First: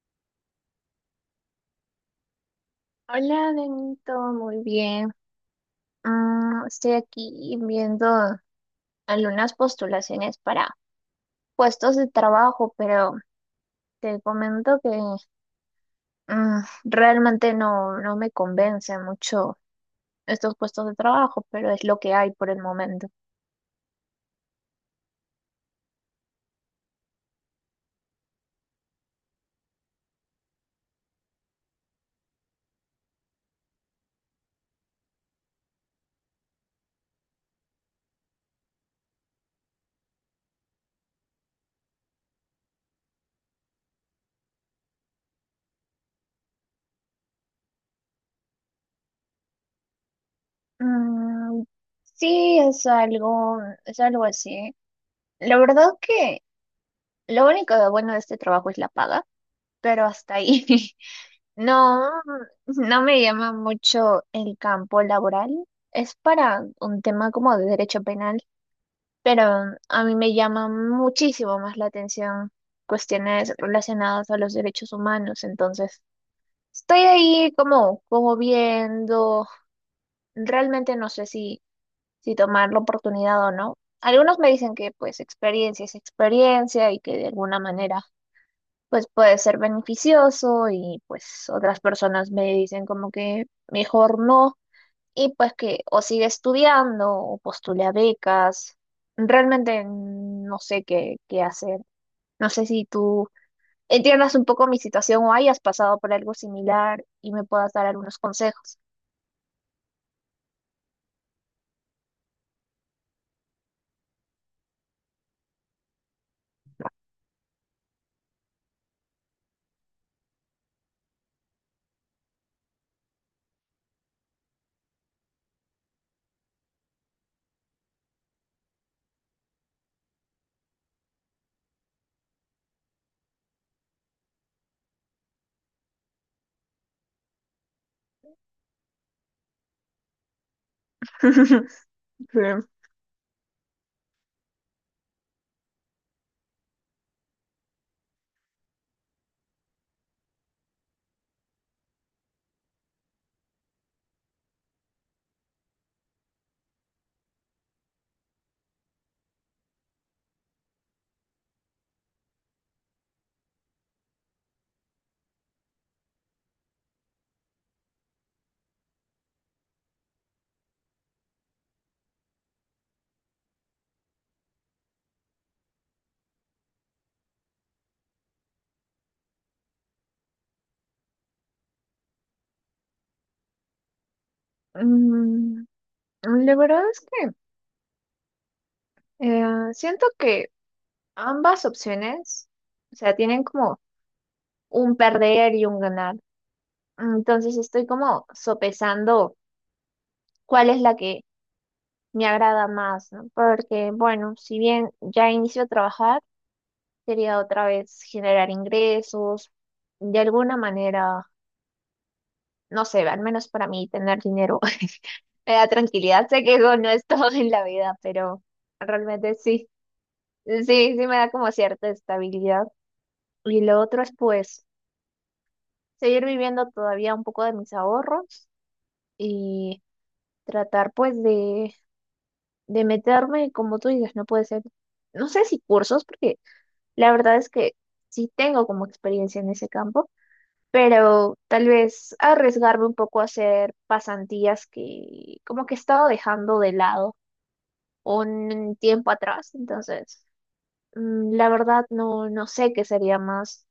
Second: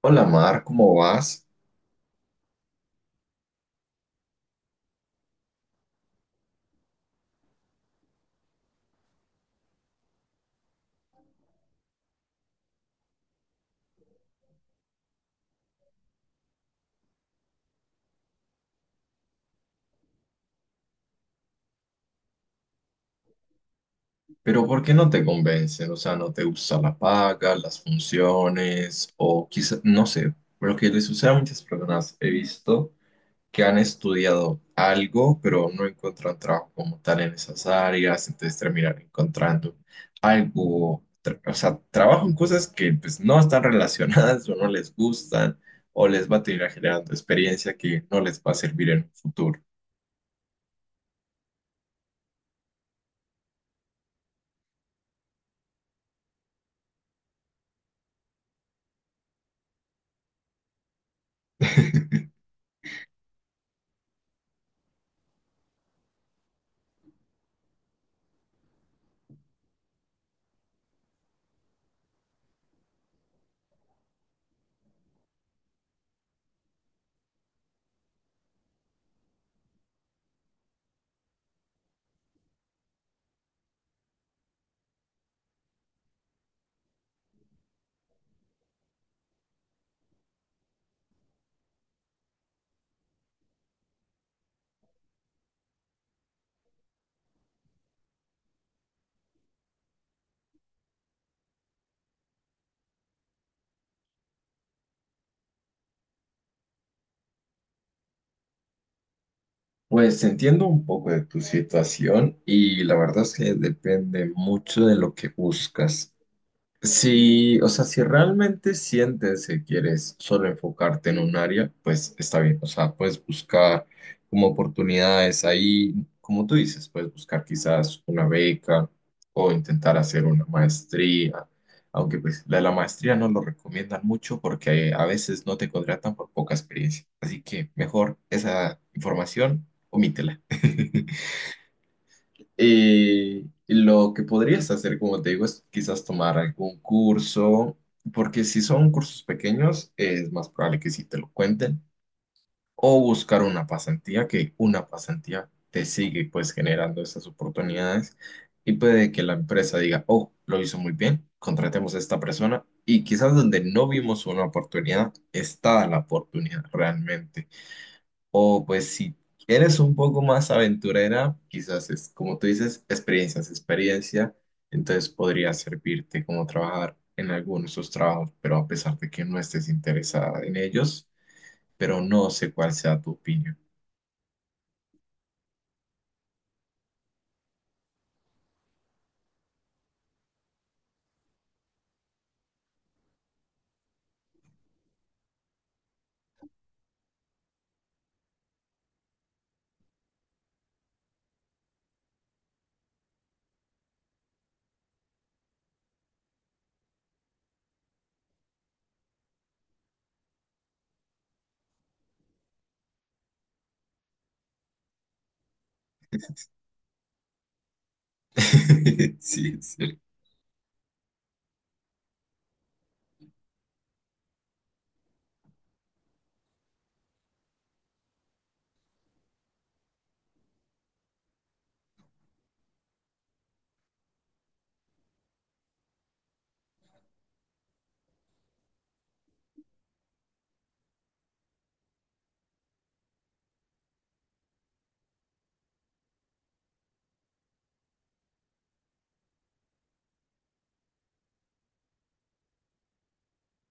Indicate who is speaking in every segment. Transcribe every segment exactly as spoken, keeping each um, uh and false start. Speaker 1: Hola Mar, ¿cómo vas?
Speaker 2: Hola, Benito, muy bien. Mm, estoy aquí viendo algunas postulaciones para puestos de trabajo, pero te comento que mm, realmente no, no me convence mucho estos puestos de trabajo, pero es lo que hay por el momento.
Speaker 1: Pero ¿por qué no te convencen? O sea, ¿no te gusta la paga, las funciones? O quizás, no sé, lo que les sucede a muchas personas he visto que han estudiado algo, pero no encuentran trabajo como tal en esas áreas, entonces terminan encontrando algo, tra- o sea, trabajo en cosas que pues no están relacionadas o no les gustan, o les va a terminar generando experiencia que no les va a servir en un futuro.
Speaker 2: Mm, sí, es algo, es algo así. La verdad que lo único de bueno de este trabajo es la paga, pero hasta ahí. No, no me llama mucho el campo laboral. Es para un tema como de derecho penal, pero a mí me llama muchísimo más la atención cuestiones relacionadas a los derechos humanos. Entonces, estoy ahí como, como viendo. Realmente no sé si, si tomar la oportunidad o no. Algunos me dicen que pues experiencia es experiencia y que de alguna manera pues puede ser beneficioso y pues otras personas me dicen como que mejor no y pues que o sigue estudiando o postula becas. Realmente no sé qué, qué hacer. No sé si tú entiendas un poco mi situación o hayas pasado por algo similar y me puedas dar algunos consejos.
Speaker 1: Pues entiendo un poco de tu situación y la verdad es que depende mucho de lo que buscas. Si, o sea, si realmente sientes que quieres solo enfocarte en un área, pues está bien. O sea, puedes buscar como oportunidades ahí, como tú dices, puedes buscar quizás una beca o intentar hacer una maestría, aunque pues la de la maestría no lo recomiendan mucho porque a veces no te contratan por poca experiencia. Así que mejor esa información, omítela.
Speaker 2: Sí.
Speaker 1: Eh, lo que podrías hacer, como te digo, es quizás tomar algún curso, porque si son cursos pequeños, es más probable que sí te lo cuenten, o buscar una pasantía, que una pasantía te sigue pues generando esas oportunidades y puede que la empresa diga, oh, lo hizo muy bien, contratemos a esta persona y quizás donde no vimos una oportunidad, está la oportunidad realmente. O pues si eres un poco más aventurera, quizás es, como tú dices, experiencias, experiencia, entonces podría servirte como trabajar en algunos de esos trabajos, pero a pesar de que no estés interesada en ellos, pero no sé cuál sea tu opinión.
Speaker 2: Mm, La verdad es que eh, siento que ambas opciones, o sea, tienen como un perder y un ganar. Entonces estoy como sopesando cuál es la que me agrada más, ¿no? Porque, bueno, si bien ya inicio a trabajar, quería otra vez generar ingresos, de alguna manera, no sé, al menos para mí tener dinero me da tranquilidad. Sé que eso no es todo en la vida, pero realmente
Speaker 1: Sí,
Speaker 2: sí,
Speaker 1: sí.
Speaker 2: sí, sí me da como cierta estabilidad. Y lo otro es pues seguir viviendo todavía un poco de mis ahorros y tratar pues de de meterme, como tú dices, no puede ser, no sé si cursos, porque la verdad es que sí tengo como experiencia en ese campo, pero tal vez arriesgarme un poco a hacer pasantías que como que he estado dejando de lado un tiempo atrás, entonces mm, la verdad no, no sé qué sería más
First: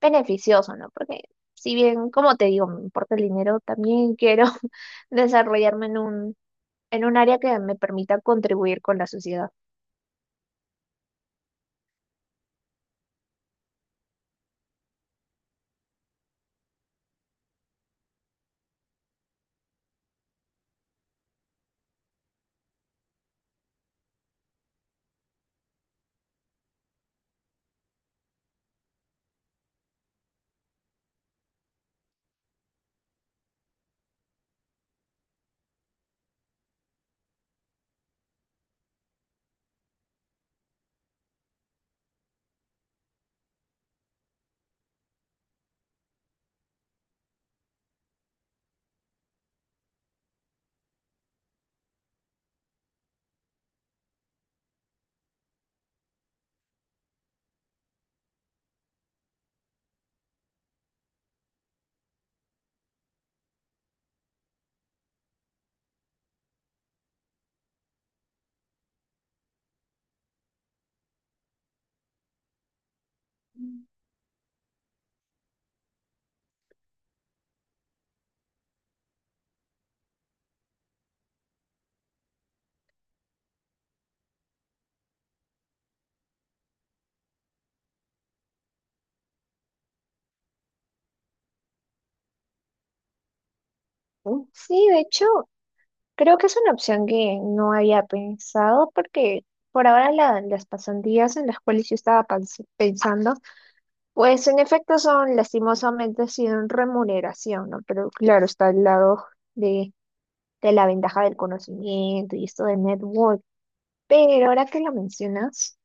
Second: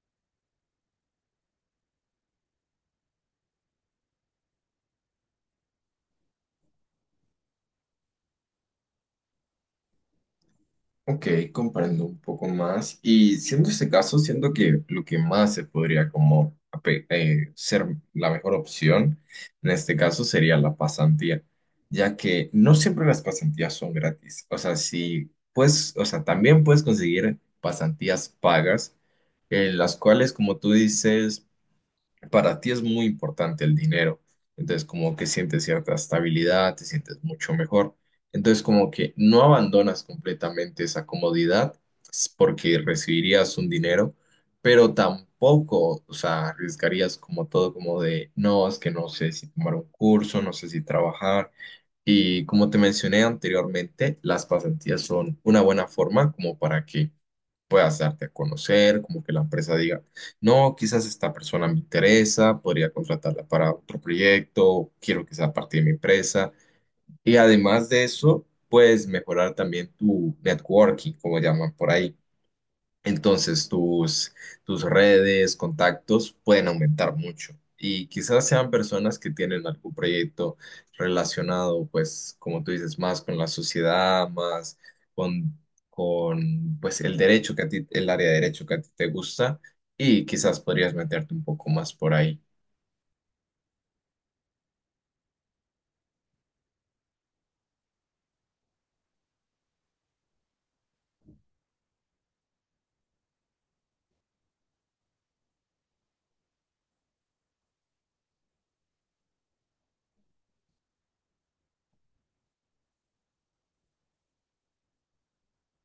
Speaker 2: beneficioso, ¿no? Porque si bien, como te digo, me importa el dinero, también quiero desarrollarme en un, en un área que me permita contribuir con la sociedad.
Speaker 1: Ok, comprendo un poco más. Y siendo este caso, siento que lo que más se podría como ape- eh, ser la mejor opción en este caso sería la pasantía, ya que no siempre las pasantías son gratis. O sea, si pues, o sea, también puedes conseguir pasantías pagas, en las cuales, como tú dices, para ti es muy importante el dinero. Entonces, como que sientes cierta estabilidad, te sientes mucho mejor. Entonces, como que no abandonas completamente esa comodidad s- porque recibirías un dinero, pero tampoco, o sea, arriesgarías como todo, como de, no, es que no sé si tomar un curso, no sé si trabajar y como te mencioné anteriormente, las pasantías son una buena forma como para que puedas darte a conocer, como que la empresa diga, no, quizás esta persona me interesa, podría contratarla para otro proyecto, quiero que sea parte de mi empresa. Y además de eso, puedes mejorar también tu networking, como llaman por ahí, entonces tus, tus redes, contactos pueden aumentar mucho y quizás sean personas que tienen algún proyecto relacionado, pues, como tú dices, más con la sociedad, más con, con pues, el derecho que a ti, el área de derecho que a ti te gusta y quizás podrías meterte un poco más por ahí.
Speaker 2: ¿No? Sí, de hecho, creo que es una opción que no había pensado porque por ahora la- las pasantías en las cuales yo estaba pans- pensando, pues en efecto son lastimosamente sin remuneración, ¿no? Pero claro, está al lado de, de la ventaja del conocimiento y esto de network. Pero ahora que lo mencionas,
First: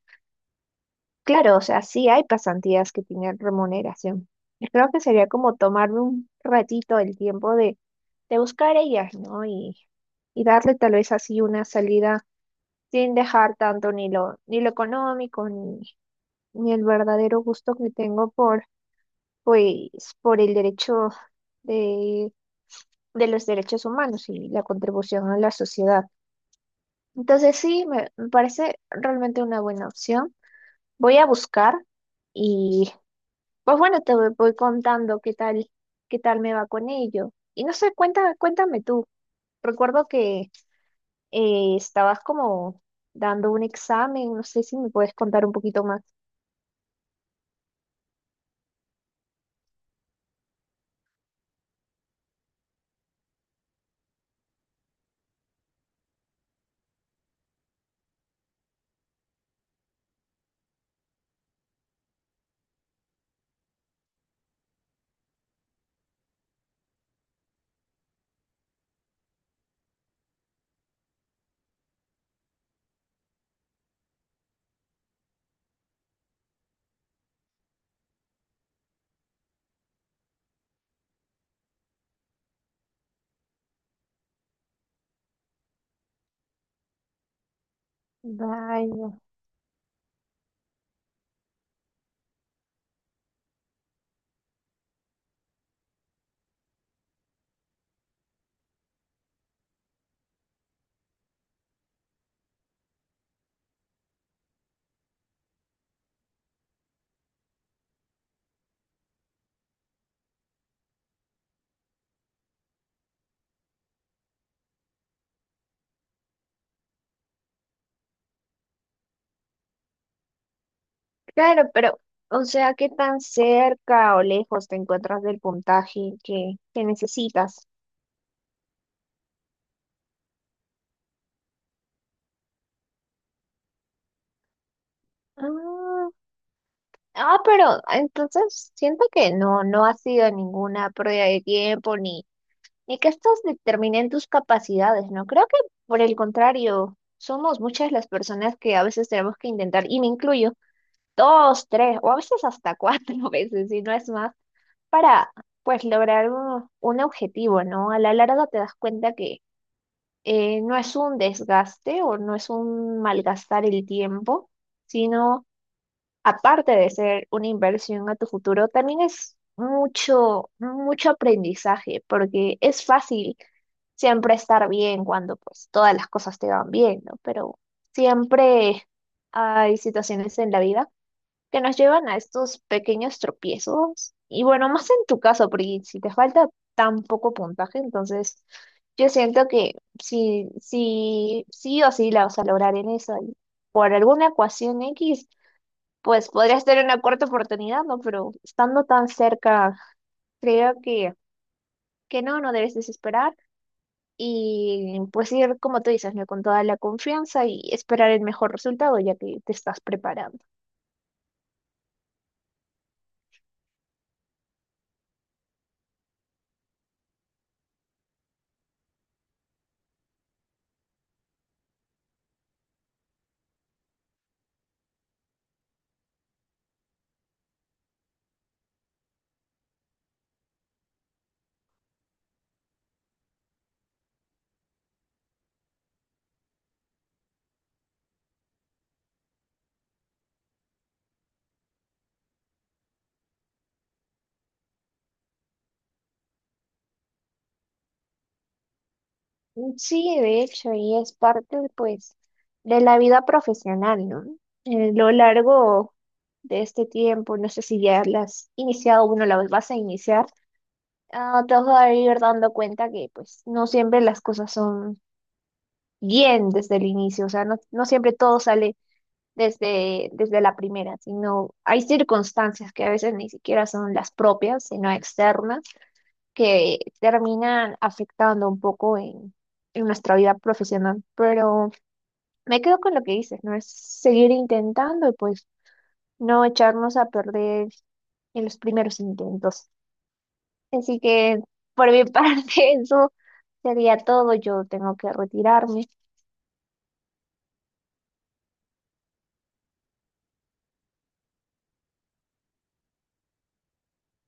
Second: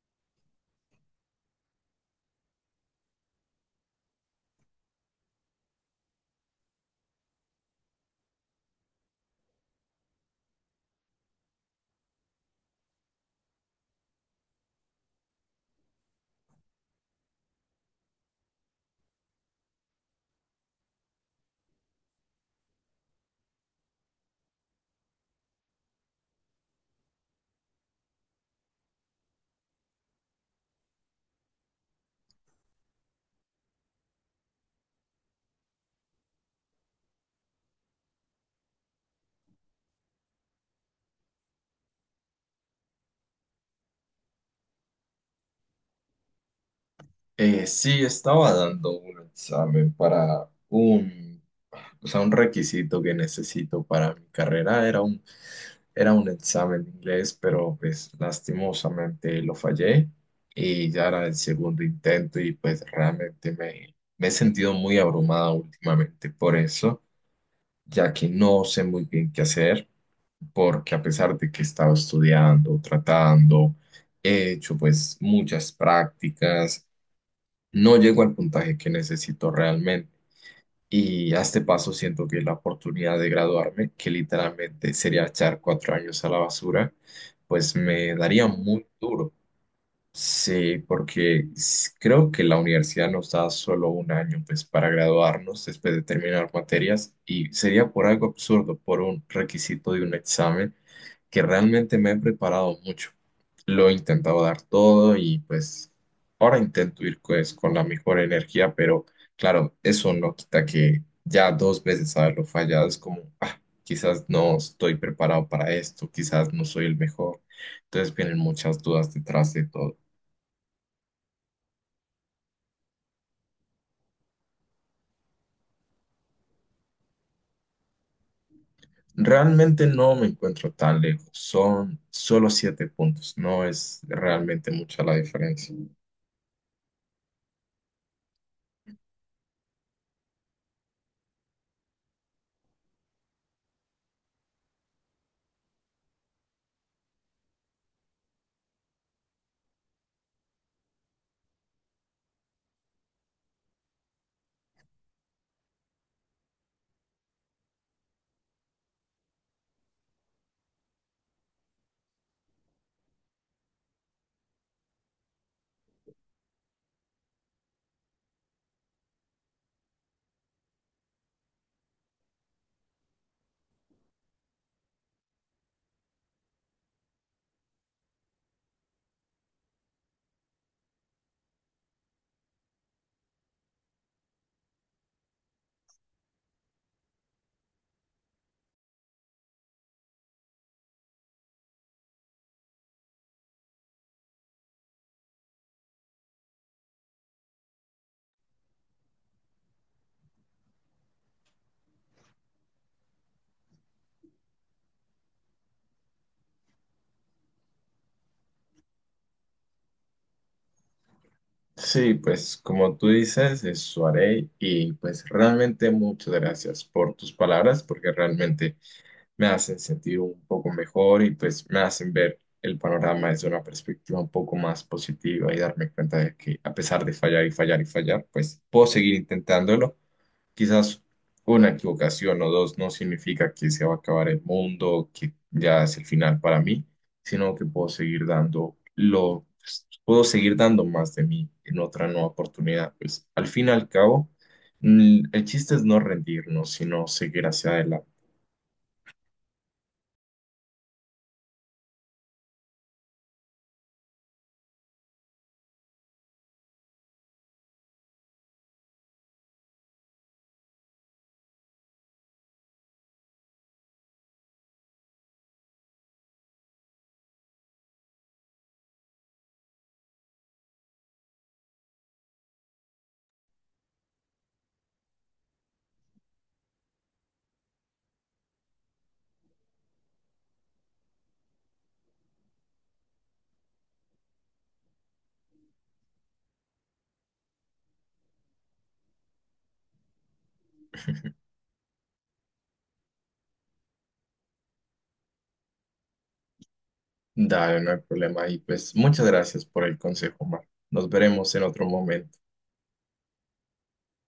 Speaker 2: claro, o sea, sí hay pasantías que tienen remuneración. Yo creo que sería como tomarme un ratito el tiempo de, de buscar ellas, ¿no? Y, y darle tal vez así una salida sin dejar tanto ni lo, ni lo económico, ni, ni el verdadero gusto que tengo por, pues, por el derecho de, de los derechos humanos y la contribución a la sociedad. Entonces sí, me, me parece realmente una buena opción. Voy a buscar. Pues bueno, te voy, voy contando qué tal, qué tal me va con ello. Y no sé, cuenta, cuéntame tú. Recuerdo que eh, estabas como dando un examen, no sé si me puedes contar un poquito más.
Speaker 1: Eh, sí, estaba dando un examen para un, o sea, un requisito que necesito para mi carrera. Era un, era un examen de inglés, pero pues lastimosamente lo fallé y ya era el segundo intento y pues realmente me, me he sentido muy abrumada últimamente por eso, ya que no sé muy bien qué hacer, porque a pesar de que he estado estudiando, tratando, he hecho pues muchas prácticas, no llego al puntaje que necesito realmente. Y a este paso siento que la oportunidad de graduarme, que literalmente sería echar cuatro años a la basura, pues me daría muy
Speaker 2: Vaya.
Speaker 1: duro. Sí, porque s- creo que la universidad nos da solo un año pues para graduarnos después de terminar materias y sería por algo absurdo, por un requisito de un examen que realmente me he preparado mucho. Lo he intentado dar todo y pues ahora intento ir pues con la mejor energía, pero claro, eso no quita que ya dos veces haberlo fallado es como, ah, quizás no estoy preparado para esto, quizás no soy el mejor. Entonces vienen muchas dudas detrás de todo.
Speaker 2: Claro, pero, o sea, ¿qué tan cerca o lejos te encuentras del puntaje que, que necesitas?
Speaker 1: Realmente no me encuentro tan lejos, son solo siete puntos, no es realmente mucha la diferencia.
Speaker 2: Ah, ah, pero entonces siento que no, no ha sido ninguna pérdida de tiempo ni ni que estas determinen tus capacidades, ¿no? Creo que por el contrario, somos muchas las personas que a veces tenemos que intentar, y me incluyo, dos, tres, o a veces hasta cuatro veces, si no es más, para pues lograr un, un objetivo, ¿no? A la larga te das cuenta que eh, no es un desgaste o no es un malgastar el tiempo, sino aparte de ser una inversión a tu futuro, también es mucho, mucho aprendizaje, porque es fácil siempre estar bien cuando pues todas las cosas te van bien, ¿no? Pero siempre hay situaciones en la vida que nos llevan a estos pequeños tropiezos. Y bueno, más en tu caso, porque si te falta tan poco puntaje, entonces yo siento que sí, sí, sí o sí la vas a lograr en eso. Y por alguna ecuación equis pues podría ser una cuarta oportunidad, ¿no? Pero estando tan cerca, creo que, que no, no debes desesperar y pues ir, como tú dices, ¿no? Con toda la confianza y esperar el mejor resultado ya que te estás preparando.
Speaker 1: Sí, pues como tú dices, eso haré y pues realmente muchas gracias por tus palabras porque realmente me hacen sentir un poco mejor y pues me hacen ver el panorama desde una perspectiva un poco más positiva y darme cuenta de que a pesar de fallar y fallar y fallar, pues puedo seguir intentándolo. Quizás una equivocación o dos no significa que se va a acabar el mundo, que ya es el final para mí, sino que puedo seguir dando lo, puedo seguir dando más de mí en otra nueva oportunidad. Pues al fin y al cabo, mm, el chiste es no rendirnos, sino seguir hacia adelante.
Speaker 2: Sí, de hecho, y es parte, pues, de la vida profesional, ¿no? Eh, lo largo de este tiempo, no sé si ya las has iniciado o no las vas a iniciar, ah, te vas a ir dando cuenta que, pues, no siempre las cosas son bien desde el inicio, o sea, no, no siempre todo sale desde, desde la primera, sino hay circunstancias que a veces ni siquiera son las propias, sino externas, que terminan afectando un poco en, en nuestra vida profesional. Pero me quedo con lo que dices, ¿no? Es seguir intentando y pues no echarnos a perder en los primeros intentos. Así que por mi parte eso sería todo, yo tengo que retirarme.
Speaker 1: Dale, no hay problema. Y pues muchas gracias por el consejo, Mar. Nos veremos en otro momento.